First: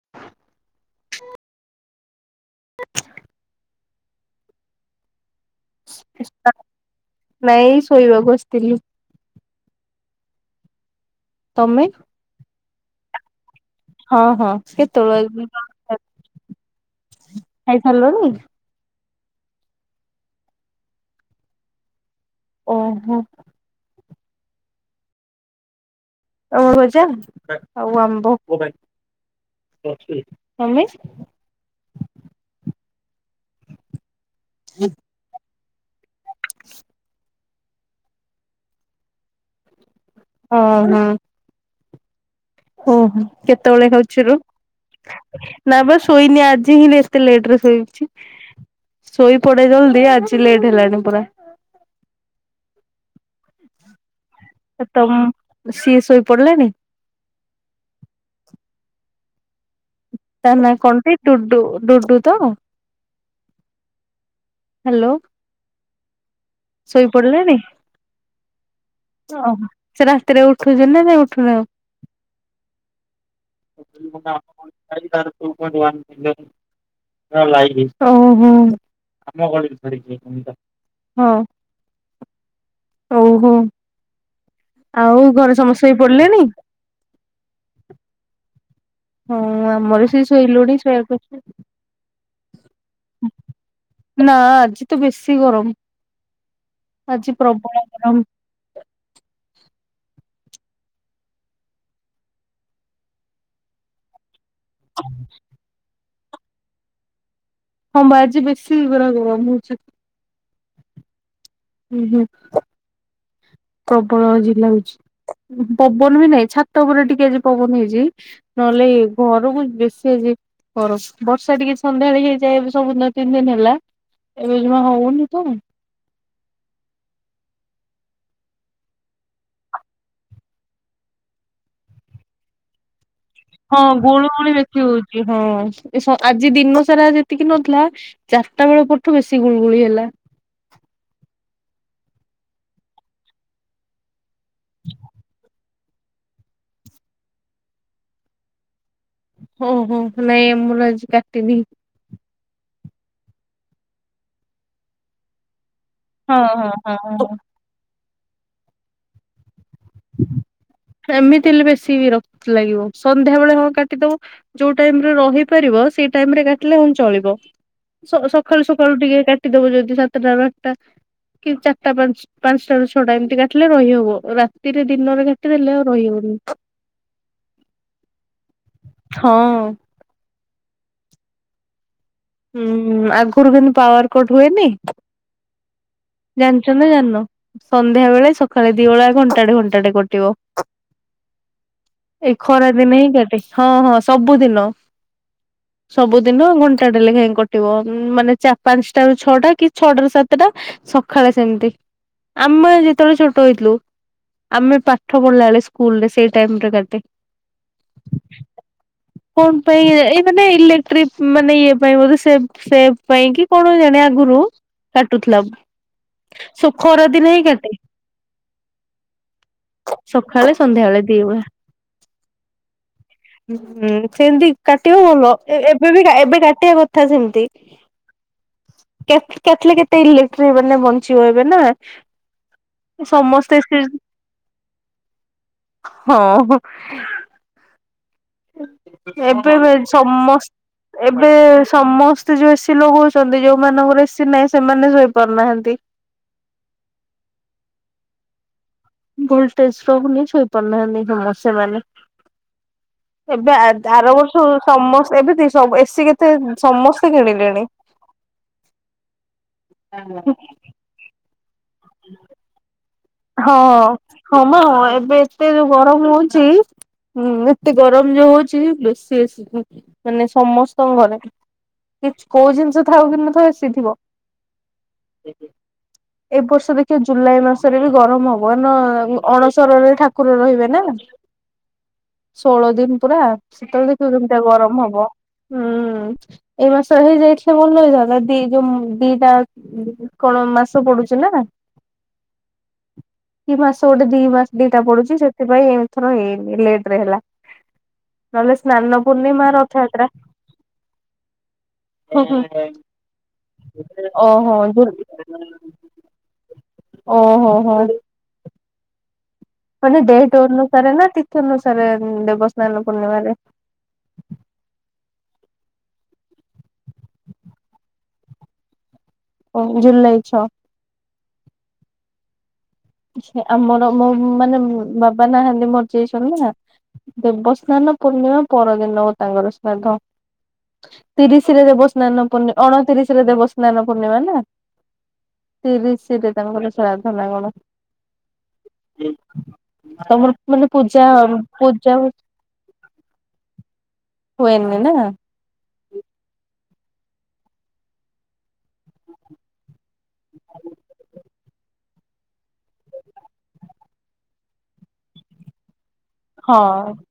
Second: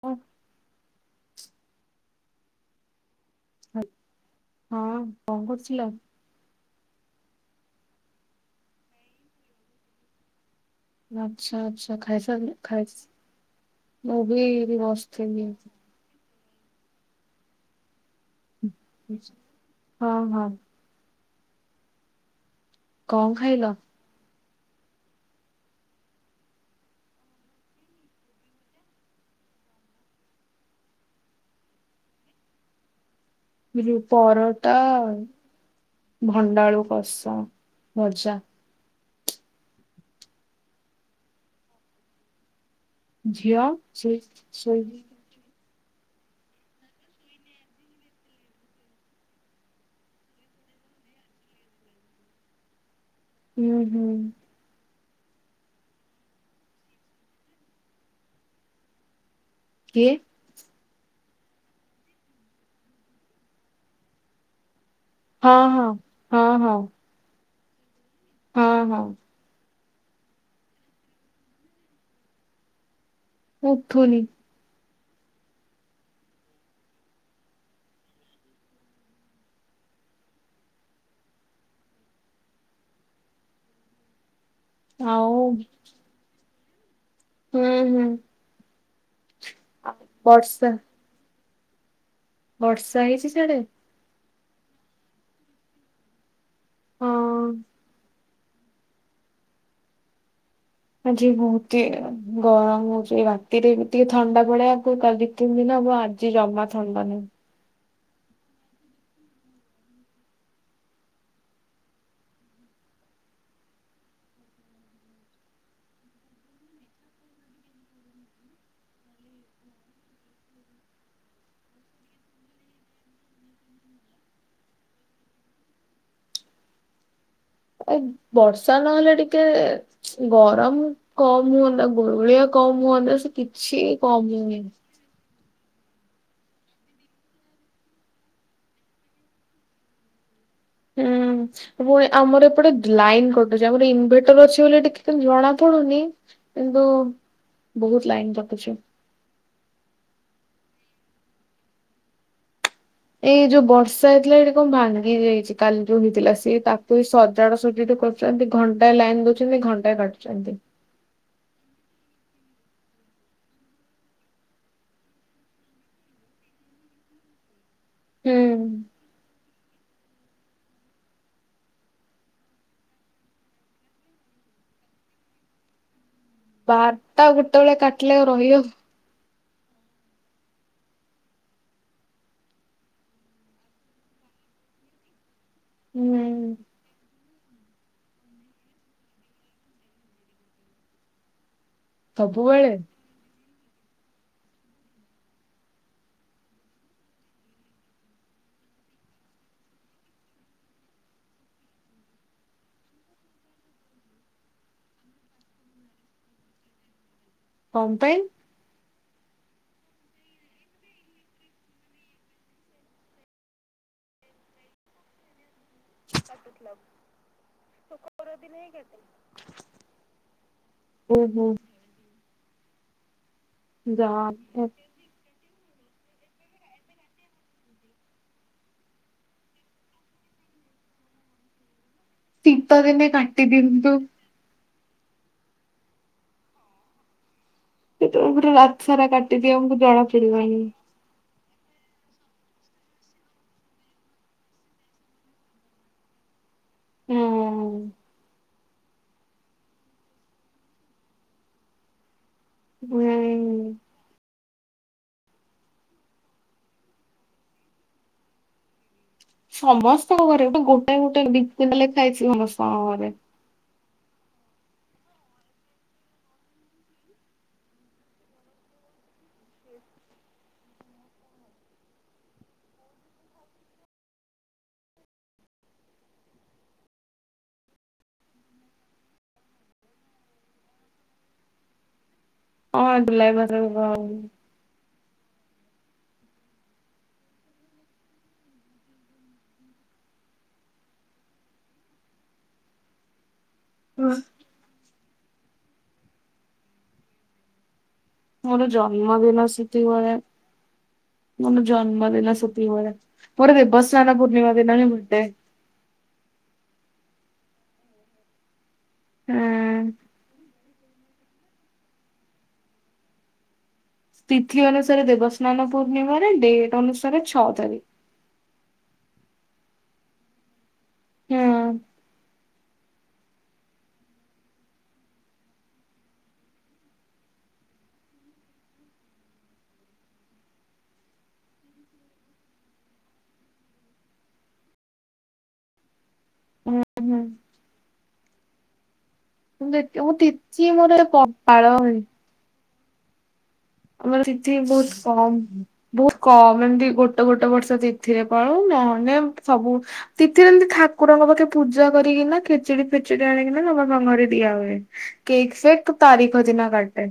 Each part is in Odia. ଓ [inaudible] ହଁ। କଣ କରଥିଲ? ମ ଶୋଇବା ବସିଥିଲି। ଆଚଛା ଆଛା ଖାଇସ ଖସି ହଁ ହଁ କେତଳୁ ଖାଇ ସାରିଲଣି? ହଁ ହଁ, ଓହୋ କଣ ଖାଇଲ? ଆମର ଭଜା ଆଉ ଆମ୍ବମି ଟିକେ ପରଟା ଅଣ୍ଡାଆଳୁ କଷା, ମର୍ଛା ହ ହଁ ଓହୋ ଝିଅ କେତେବେଳେ ଶୋଇ ଖାଉଛି ରୁ ଶୋଇଛି ନା ବା ଶୋଇନି ଆଜି ହିଁ ଏତେ ଲେଟ ରେ ଶୋଇଛି ଶୋଇ ପଡେ ଜଲ୍ଦୀ ଆଜି ଲେଟ ହେଲାଣି ପୁରା। ହୁଁ ହୁଁ [inaudible] ତମ୍ ସିଏ ସୋଇ ପଡ଼ିଲାଣି? କିଏ? ତା ନାଁ କନ୍ ସେଇ ଦୁଡୁ ଦୁଡୁ ତ ହ୍ୟାଲୋ ହଁ ହଁ ହଁ ହଁ ଶୋଇ ପଡ଼ିଲେଣି? ହଁ ହଁ [inaudible] ସେ ରାସ୍ତାରେ ଉଠୁଛନ୍ତି ନା ନା ଉଠୁନ ଆଉ। [inaudible] ଉଠୁନି [unintelligible] [unintelligible] ଆଉ ଘରେ ସମେ ଶୋଇପଡ଼ିଲେନି? ହୁଁ ହୁଁ ହଁ ଆମର ବି ସେ ବର୍ଷା ଶୋଇଲୁଣି ଶୋଇବାକୁ। ବର୍ଷା ହେଇଛି ସିଆଡେ, ନାଆ ଆଜି ତ ବେଶି ଗରମ, ଆଜି ହଁ ପ୍ରବଳ ଗରମ, ଆଜି ବହୁତି ଗରମ ହଉଛି ରାତିରେ ବି ଟିକେ ଥଣ୍ଡା ଭଳିଆକୁ କ ଦି ତିନି ଦିନ ହବ ଆ ଏ ଜମା ଥଣ୍ଡା ନାଇ, ହଁ ବା ଆଜି ବେଶୀ ପୁରା ଗରମ ହଉଚି। ଉ ହୁଁ ପ୍ରବଳ ଆଜି ଲାଗୁଛି ପବନ ବି ନାଇ ଛାତ ଉପରେ ଟିକେ ଆଜି ପବନ ହେଇଛି ନହେଲେ ଏ ଘରକୁ ବେଶୀ ଆଜି ଗରମ ବର୍ଷା ଟିକେ ସନ୍ଧ୍ୟାବେଳେ ହେଇଯାଏ ଏବେ ସବୁ ଦିନ ତିନି ଦିନ ହେଲା ଏବେ ଯମା ହଉନି। ଏ ବର୍ଷା ନହେଲେ ଟିକେ ଗରମ କମ୍ ହୁଅନ୍ତା ଗୁଳୁଗୁଳିଆ କମ୍ ହୁଅନ୍ତା। କିଛି ହଁ କମ ଗୁଳୁ ଗୁଳି ହଉନି। ବେଶି ହଉଛି। ହଁ ଏ ସ ଆଜି ଦିନ ସାରା ଯେତିକି ନଥିଲା ଚାରିଟା ବେଳ ପରଠୁ ବେଶୀ ଗୁଳୁଗୁଳି ହେଲା। ହୁଁ ପୁଣି ଆମର ଏପଟେ ଲାଇନ କଟୁଛି ଆମର ଇନ୍ ଭେଟ୍ ଭେଟର ଅଛି ବୋଲି ଟିକେ ଖାଲି ଜଣା ପଡୁନି କିନ୍ତୁ ବହୁତ ଲାଇନ କଟୁଛି ହଁ ହଁ ନାଇ ଆମର ଆଜି କାଟିନି ଏଇ ଯୋଉ ବର୍ଷା ହେଇଥିଲା ଏଇଠି କଣ ଭାଙ୍ଗି ଯାଇଚି କାଲି ଯୋଉ ହଁ ହେଇଥିଲା ସି ହଁ ହଁ ତାକୁ ହଁ। ସଜାଡ ସଜଡି କ ଦି ଘଣ୍ଟା ଲାଇନ୍ ଦଉଛନ୍ତି ଘ [unintelligible] ଏମିତି ହେଲେ ବେଶୀ ବିରକ୍ତ ଲାଗିବ ସନ୍ଧ୍ୟା ବେଳେ ହଁ କାଟି ଦବ ଯୋଉ ଟାଇମ୍ ରେ ରହିପାରିବ ସେଇ ଟାଇମ୍ କାଟିଲେ ହଁ ଚାଲିବ ସ ସକାଳୁ ହୁଁ। ସକାଳୁ ଟିକେ କା କାଟିଦବ ଯଦି ସାତଟାରୁ ଆଠଟା କି ଚାରିଟା ପାଞ୍ଚଟାରୁ ଛଅଟା ଏମିତି କାଟିଲେ ରହିହବ ରାତିରେ ଦିନରେ େ ଦେଲେ ଆଉ ରହିହଉନି ଭାର୍ତା ଗୁତେବେଳେଆ କାଟିଲ ରହିବ ହଁ ହୁଁ ଆଗରୁ କେନ୍ତୁ ପାୱାରକୋଟ ହୁଏନି ହୁଁ ଜାଣି ନା ଜାଣ ସନ୍ଧ୍ୟା ବେଳେ ସକାଳେ ଦିଳା ଘଣ୍ଟାଡେ ଘଣ୍ଟା ଟେ କଟିବ ଏଇ ଖରା ସବୁବେଳେ ଦିନିନଁ କେଟେ ହଁ ହଁ ସବୁଦିନ ସବୁଦିନ ଘଣ୍ଟା ଡେଲେ କାଇ କଟିବ ମାନେ ପାଞ୍ଚଟା ର ଛଅଟା କି ଛଅଟାରୁ ସାତଟା ଖ ସେମତି ଆମେ ଯେତେବେଳେ ଛୋଟ ହେଇଥିଲୁ ଆମେ ପାଠ ପଢିଲା ବେଳେ ସ୍କୁଲରେ ସେ ଟାଇମ କା ହମ୍ପାଇନ୍ କଣ ପାଇଁ ଏଇ ମାନେ ଇଲେକ୍ଟ୍ରିକ ମାନେ ଇଏ ପାଇଁ ବୋଧ ସେ ପାଇଁ କି କଣ ଜଣେ ଆଗରୁ କାଟୁଥିଲା ସୁଖର ଦିନ ହିଁ କେତେ ସକାବେଳେ ସନ୍ଧ୍ୟାବେଳେ ଦିଗ ଓହୋ। ହଁ ଯାହା ସେମତି ହଉ କାଟିବ ଭଲ ଏବେ ବି ଏବେ କାଟିବା କଥା ସେମତି କେତ କେତେ ଇଲେକ୍ଟ ମାନେ ବଞ୍ଚିିବହିବେ ନା ଶିପଦିନେ ସମସ୍ତେ କାଟଦିନ୍ତୁ ହଁ ସେତେବେଳେ ପୁରା ରାତି ସାରା କାଟିଦିଅ ଆମକୁ ଏବେ ଜଣା ସମସ୍ତ ପଡିବଣିି ଏବେ ସମସ୍ତେ ଯୋଉ ଏସି ଲଗଉଛନ୍ତି ଯୋଉମାନଙ୍କର ଏସି ନାହିଁ ସେମାନେ ଶୋଇପାରୁନାହାନ୍ତି ହୁଁ ଗୁଲଟେ୍ରକୁ ନେଇଛୋଇ ପାରୁନା ସମୋସେ ମାନେ ଏବେ ହୁଁ ବାର ବର୍ଷ ସମସ୍ତ ଏମିତି ସବୁ ଏସି କେତେ ସମସ୍ତେ କିଣିଲେଣି ସମସ୍ତଙ୍କ ଘରେ ଗଟେ ଗୋଟେ ଗୋଟେ ବି ଖାଇଛି ସମସ୍ତ ହଁ ହଁ ହଁ ହଁ ମା ଏବେ ଏତେ ଯୋଉ ଗରମ ହଉଛି ଏତେ ଗରମ ଯୋଉ ହଉଛି ବେଶୀସି ମାନେ ସମସ୍ତଙ୍କ ଘରେ କି କୋଉ ଜିନିଷ ଥାଉ କି ନଥଉ ଆସିଥିବ ଏଇ ବର୍ଷ ଦେଖିବା ଜୁଲାଇ ମାସ ବି ଗରମ ହବ ଅଣସରରେ ଠାକୁର ରହିବେ ନା ଷୋହଳ ହଁ ଦିନ ପୁରା ଜୁଲାଇ ମାସରେ ସେତେବେଳେ ଦେଖିବ ଦମିତି ଗରମ ହବ। ହୁଁ ଏଇ ମାସ ହେଇଯାଇଥିଲେ ଭଲଇଥାନ୍ତା ଦି ଯୋଉ ଦିଟା କଣ ମାସ ପଡୁଛି ନା। କିଇ ମାସ ଗୋଟେ ଦି ମାସ ଦିଟା ପଡୁଛି। ସେଥିପାଇଁ ଏମଥର ହେଇନି ଲେଟ ରେ ହେଲା। ନହେଲେ ଓନୁ ସ୍ନାନ ଜନ୍ମଦିନ ପୂର୍ଣ୍ଣିମା ସୁତିଆ ରଥଯାତ୍ରା ମନୁ ହୁଁ ଜନ୍ମଦିନ ହୁଁ ସୁତିିବା ପୁରୁରରେବାସନା ପୂର୍ଣ୍ଣିମା ଓହୋ ଦିନ ଜୁ ବି ବଟେ ଓହୋ ହୋ। ହୁଁ। ମାନେ ବଡେ ଟୋର୍ନ ସାରେ ନା ତୀର୍ଥାନୁସାରେ ଦେବସ୍ନାନ ପୂର୍ଣ୍ଣିମାରେ ତିଥି ଅନୁସାରେ ଦେବସ୍ନାନ ପୂର୍ଣ୍ଣିମାରେ ଡେଟ ଅନୁସାରେ ଛଅ ତାରିଖ ଓ ଜୁଲାଇ ଛ। ହୁଁ। ସେ ଆମର ମୋ ମାନେ ବାବା ନାହାନ୍ତି ମରିଯାଇଛନ୍ତି ନା ଦେବସ୍ନାନ ପୂର୍ଣ୍ଣିମା ପରଦିନ ହଉ ତାଙ୍କର ଶ୍ରାଦ୍ଧ ତିରିଶରେ ଦେବସ୍ନାନ ପୂର୍ଣ୍ଣିମା ଅଣତିରିଶ ରେ ଦେବସ୍ନାନ ପୂର୍ଣ୍ଣିମା ନା ତିରିଶ ସେଇଟରେ ତାଙ୍କର ହୁଁ। ସାଧ ହୁଁ ନା କଣ? ହଁ। ମୁଁ ମୁଁ ତିଚି ମୋର ପୂଜା ଆମର ସ୍ଥି ହୁଏନି ନା ବହୁତ କମ ବହୁତ କମ ଏମତି ଗୋଟେ ଗୋଟେ ବର୍ଷ ତିଥିରେ ପଳୁ ନହେଲେ ସବୁ ତିଥିରେ ଏମିତି ଠାକୁରଙ୍କ ପାଖେ ପୂଜା କରିକିନା ଖେଚୁଡି ଫେଚୁଡି ଆଣିକିନା ନବାପ ଘରେ ଦିଆ ହୁଏ କେକ୍ ଫେକ୍ ତାରିଖ ହଁ ଦିନ କାଟେ।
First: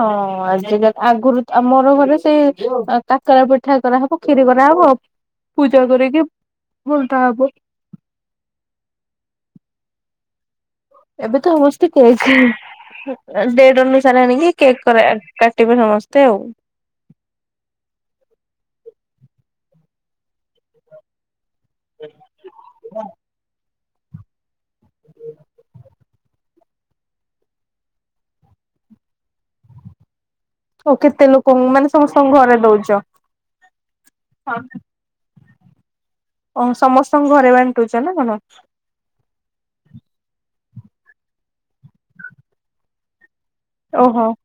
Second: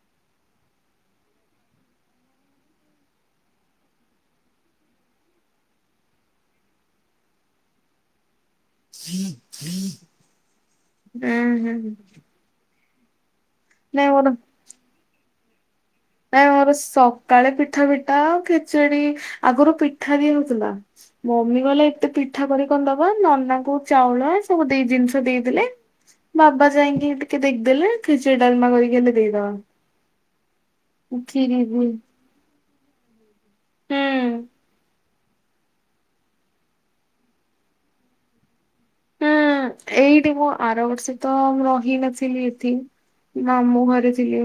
ହଁ ଆ। ଆଗରୁ ଆମର ଘରେ ସେଇ କାକରା ପିଠା କରାହବ କ୍ଷିରି କରାହବ ପୂଜା କରିକି ଭଲଟା ହବ। ହ ହଇ ଏବେ ତ ସମସ୍ତାଇଛି। ହୁଁ। ଡେଢ ନାଇଁ ଅନୁସାରେ ମୋର ଆଣିକି କେକ୍ କରା କାଟିବେ ସମସ୍ତେ। ଆଉ। ନାଇଁ ମୋର ସକାଳେ ପିଠା ପିଠା ଆ ଖେଚୁଡି। ଆଗରୁ ପିଠା ଦିଆ ହଉଥିଲା। ମମି କହିଲେ ଏତେ ପିଠା କରି କଣ ଦବା ନନା କୁ ଚାଉଳ ସବୁ ଦେଇ ଜିନିଷ ଦେଇଥଦେଲେ ବା ବା ଯାଇକି ଟିକେ ଦେଖିଦେଲେ ଖିଚୁଡ଼ି ଡାଲମା କରିକି ଆମେ ଦେଇଦବା। ଆଉ କେତେ ଖିରି ଲୋକଙ୍କୁ ବି ହୁଁ। ମାନେ ସମସ୍ତଙ୍କୁ ଘରେ ଦଉଛି। ଛ। ହୁଁ ହଁ। ଓ ସମସ୍ତଙ୍କ ଘରେ ବାଣ୍ଟୁଛ ନା କଣ ହୁଁ ଏଇଠି ମୁଁ ଆର ବର୍ଷ ତ ରହି ନଥିଲି ଏଠି ନା ମୁଁ ଘରେ ଓହୋ ଥିଲି।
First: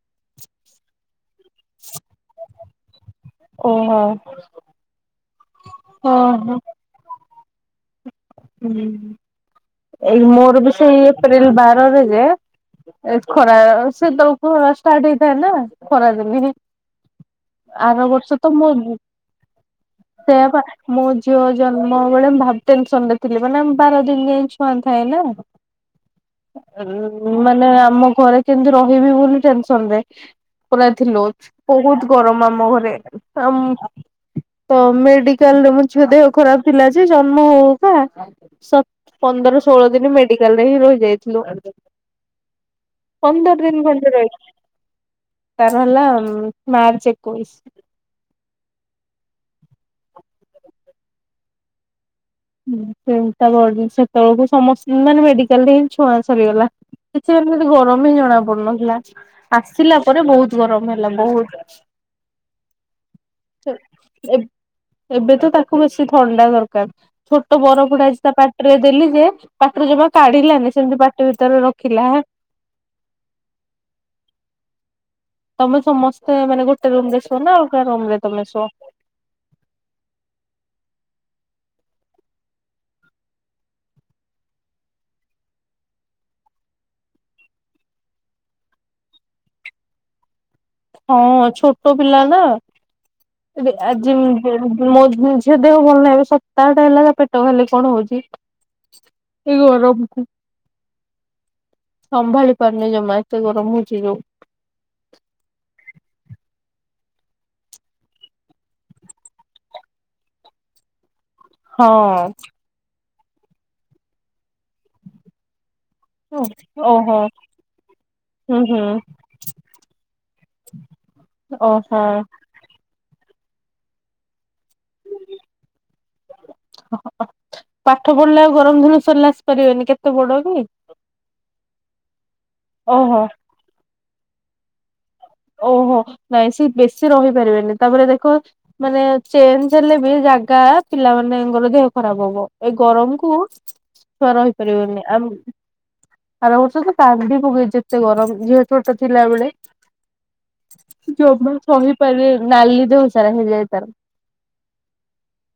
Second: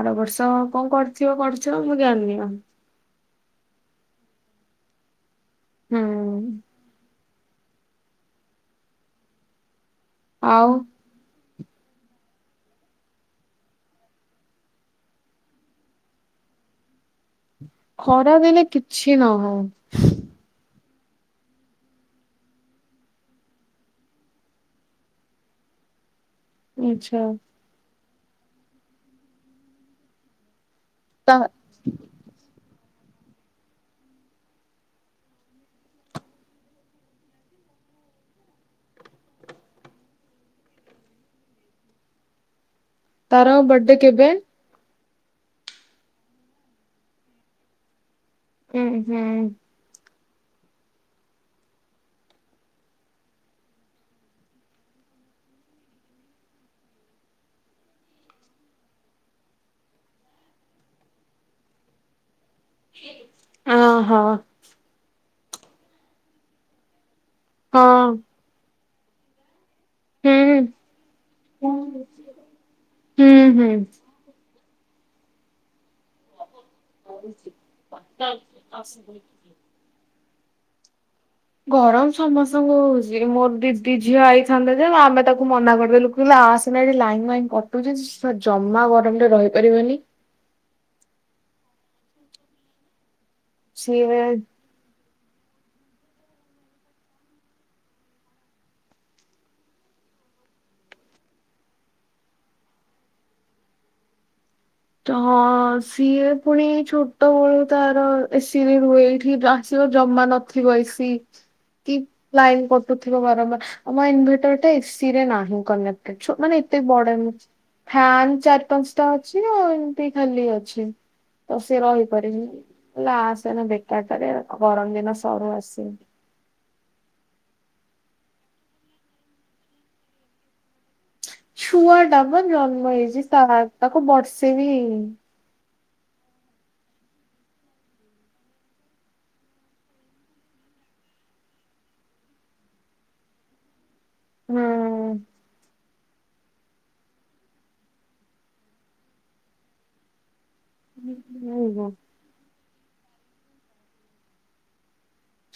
ଆର ବର୍ଷ କଣ କର ତିବା ପଢ଼ୁଛ ମୁଁ ଜାଣିନି ଆ [unintelligible] ହଁ ହଁ। ହୁଁ ହୁଁ। ଏଇ ମୋର ଆଉ ବିଷୟ ଏପ୍ରିଲ ବାର। ଖରାରେ ଯେ ଏ ଖରା ସେତେବେଳୁ ଖରା ଷ୍ଟାର୍ଟ ହେଇଥାଆନ୍ତା। ଖରା ଦିନେ ଆର ଖରା ବର୍ଷ ତ ଦିନେ ମୋ କିଛି ନହଉ ସେୟା ପା ମୋ ଝିଅ ଜନ୍ମ ବେଳେମ ଭାବ୍ ଟେନସନ୍ ରେ ଥିଲେ। ମାନେ ବାର ଦିନ ଯାଇ ଛୁଆଁ ଥାଏ ନା। ଆଛା ଅନ୍-ଅ ମାନେ ଆମ ଖରା କେମିତି ରହିବି ବୋଲି ଟେନସନରେ। ପୁରା ତା ଥିଲୁତ୍ ବହୁତ ଗରମ ଆମ ଘରେ। ତମ୍ ତ ମେଡିକାଲରେ ମୋ ଝିଅ ଦେହ ଖରାପ ଥିଲା ଯେ ଜ ମୁଁ ପା ସତ୍ ପନ୍ଦର ଷୋହଳ ଦିନ ମେଡିକାଲ ରେ ହିଁ ରହିଯାଇଥିଲୁ। ତାର ପନ୍ଦର ଦିନ ବର୍ଡେ ଖଣ୍ଡେ ରହି କେବେ? ତାର ହେଲା ମାର୍ଚ୍ଚ ଏକୋଇଶ। ହୁଁ ହୁଁ। [unintelligible] ସେତେବେଳକୁ ସମସ୍ ମାନେ ମେଡିକାଲରେ ହିଁ ଛୁଆଁ ସରିଗଲା। କିଛି ମାନେ ଗରମ ହିଁ ଜଣା ପଡୁନଥିଲା। ଆସିଲା ପରେ ବହୁତ ଗରମ ହେଲା। ବହୁତ। [unintelligible] ଅହ ହଁ ଏ ଏବେ ତ ତାକୁ ବେଶୀ ଥଣ୍ଡା ଦରକାର। ଛୋଟ ବରଗୁଡ଼ା ଆଜି ତା ପାଟିରେ ଦେଲି ଯେ ପାଟିରୁ ଜମା ହୁଁ। କାଢ଼ିଲାନି ସେମିତି ପାଟି ଭିତରେ ରଖିଲାହାଆ। ହୁଁ ହୁଁ। ତମେ ଚ ସମସ୍ତେ ମାନେ ଗୋଟେ ରୁମ୍ ରେ ଶୁଅ ନା ଆଉ କା ରୁମରେ ତମେ ଶୁଅ? ଗରମ ସମସ୍ତଙ୍କୁ ହଉଛି ମୋର ଦିଦି ଝିଅ ଆଇଥାନ୍ତା ଯେ ଆମେ ତାକୁ ମନା କରିଦେଲୁ କହିଲୁ ଆସନା ଏଠି ଲାଇନ୍ ବାଇନ୍ କଟୁଛି ଜମା ଗରମରେ ରହିପାରିବନି। ହଁ ଛୋଟ ପିଲା ନା। ଆଜି ସିଏ [unintelligible] ମୋ [unintelligible] ଝିଅ ଦେହ ଭଲ ନାହିଁ ଏ ସପ୍ତାହଟା ହେଲା ତା ପେଟ ଖାଲି କଣ ହଉଛି, ଏ ଗରମକୁ ସମ୍ଭାଳି ପାରୁନି ଜମା ଏତେ ଗରମ ହଉଛି ଯୋଉ। ହଁ ସିଏ ପୁଣି ଛୋଟବଳୁ ତାର ଏସିିରେ ରୁହେ ଏଠି ଆସିବ ଜମା ନଥିବ ଏସିି। କି ହଁ। ଲାଇନ୍ କଟୁ ବାରମ୍ବାର ଆମ ଇନ୍ ଭେଟର ଟା ଏସି ରେ ନାହିଁ କନେକ୍ଟ। ଛୁ ମାନେ ଏତେ ବଡ଼ ଓହୋ ଏମଛ ଫ୍ୟାନ ହୁଁ ଚାର୍ ହୁଁ ପାଞ୍ଚଟା ଅଛି। ଏମିତି ଖାଲି ଅଛି ତ ସେି ଓହୋ ରହିପାରିବି ଲାଷ୍ଟ ତାହେଲେ ବେକାର ଟାରେ ଗରମ ଦିନ ସରୁ ଆଗେ ପାଠ ପଢିଲେ ଆଉ ଗରମ ଦିନ ସରିଲା ଆସିପାରିବନି କେତେ ବଡ କି? ଛୁଆ ଟା ମ ଜନ୍ମ ଓହୋ ହେଇଛି ତା ତାକୁ ବର୍ଷେ ବି ହେଇଛି। ହୁଁ ଓହୋ ନାଇଁ ସେ ବେଶୀ ରହିପାରିବେନି ତାପରେ ଦେଖ ମାନେ ଚେଞ୍ଜ ହେଲେ ବି ଜାଗା ପିଲା ମାନଙ୍କର ଦେହ ଖରାପ ହବ ଏଇ ଗରମକୁ। ଛୁଆର ହେଇପାରିବନି ହୁଁ ଆମ ଆ ହତ ତ ଟଡି ପକେଇ ଯେତେ ଗରମ ଯେହେ ୋଟା ଥିଲାବେ [inaudible] [unintelligible] ଜମା ସହିପାରେ ନାଲି ଦେଉ ସାର ହେ ଯାଇ ତାର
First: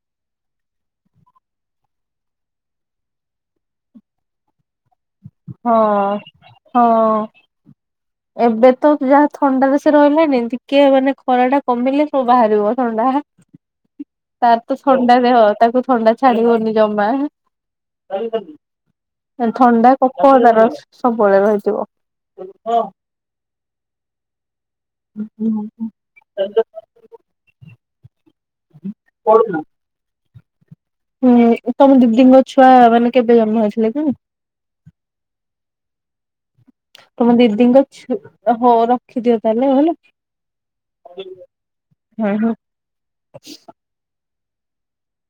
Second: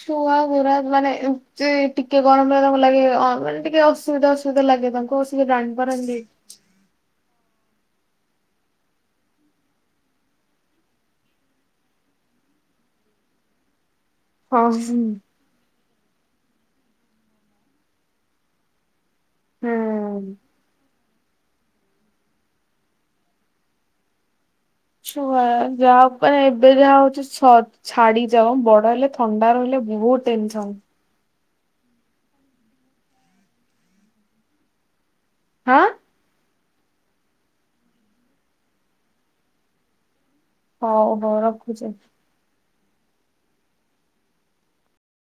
ଛୁଆ ଗୁରା ମାନେ ଏତି ଟିକେ ଗରମ ଗରମ ଲାଗେ ମାନେ ଟିକେ ଅସୁବିଧା ଅସୁବିଧା ଲାଗେ ତାଙ୍କୁ ସେ ହଁ ଜାଣିପାରନ୍ତି ହଁ [inaudible] ଏବେ ତ ଯାହା ଥଣ୍ଡାାରେ ସେ ରହିଲାନି ଟିକେ ମାନେ ଖରା ଟା କମିଲେ ସବୁ ବାହାରିବ ଥଣ୍ଡା ତାର ହଁ ତ ହୁଁ। ଥଣ୍ଡା ଦେହ ତାକୁ ଥଣ୍ଡା ଛାଡ଼ି ହ ନି ଯାଉମା ଥଣ୍ଡା ହୁଁ। କଫ ତାର ସବୁବେଳେ ରହିଥିବ ଛୁଆ ଯାହା ମାନ ଏବେ ଯାହା ହଉଛି ସତ ଛାଡ଼ି ବଡ ହେଲେ ଥଣ୍ଡା ରହିଲେ ବହୁତ ପେନଛ [inaudible] ହୁଁ ତମ ଦିଦିଙ୍କ ଛୁଆ ମାନେ କେବେ ଜନ୍ମ ଅଥିଲେ ତ ହାଁ [inaudible] ତମ ଦିଦିଙ୍କଛ ହଉ ରଖିଦିଅ ତାହେଲେ ହେଲେ ହଉ ହଉ ରଖୁଛିେ, ହେଲା। [unintelligible]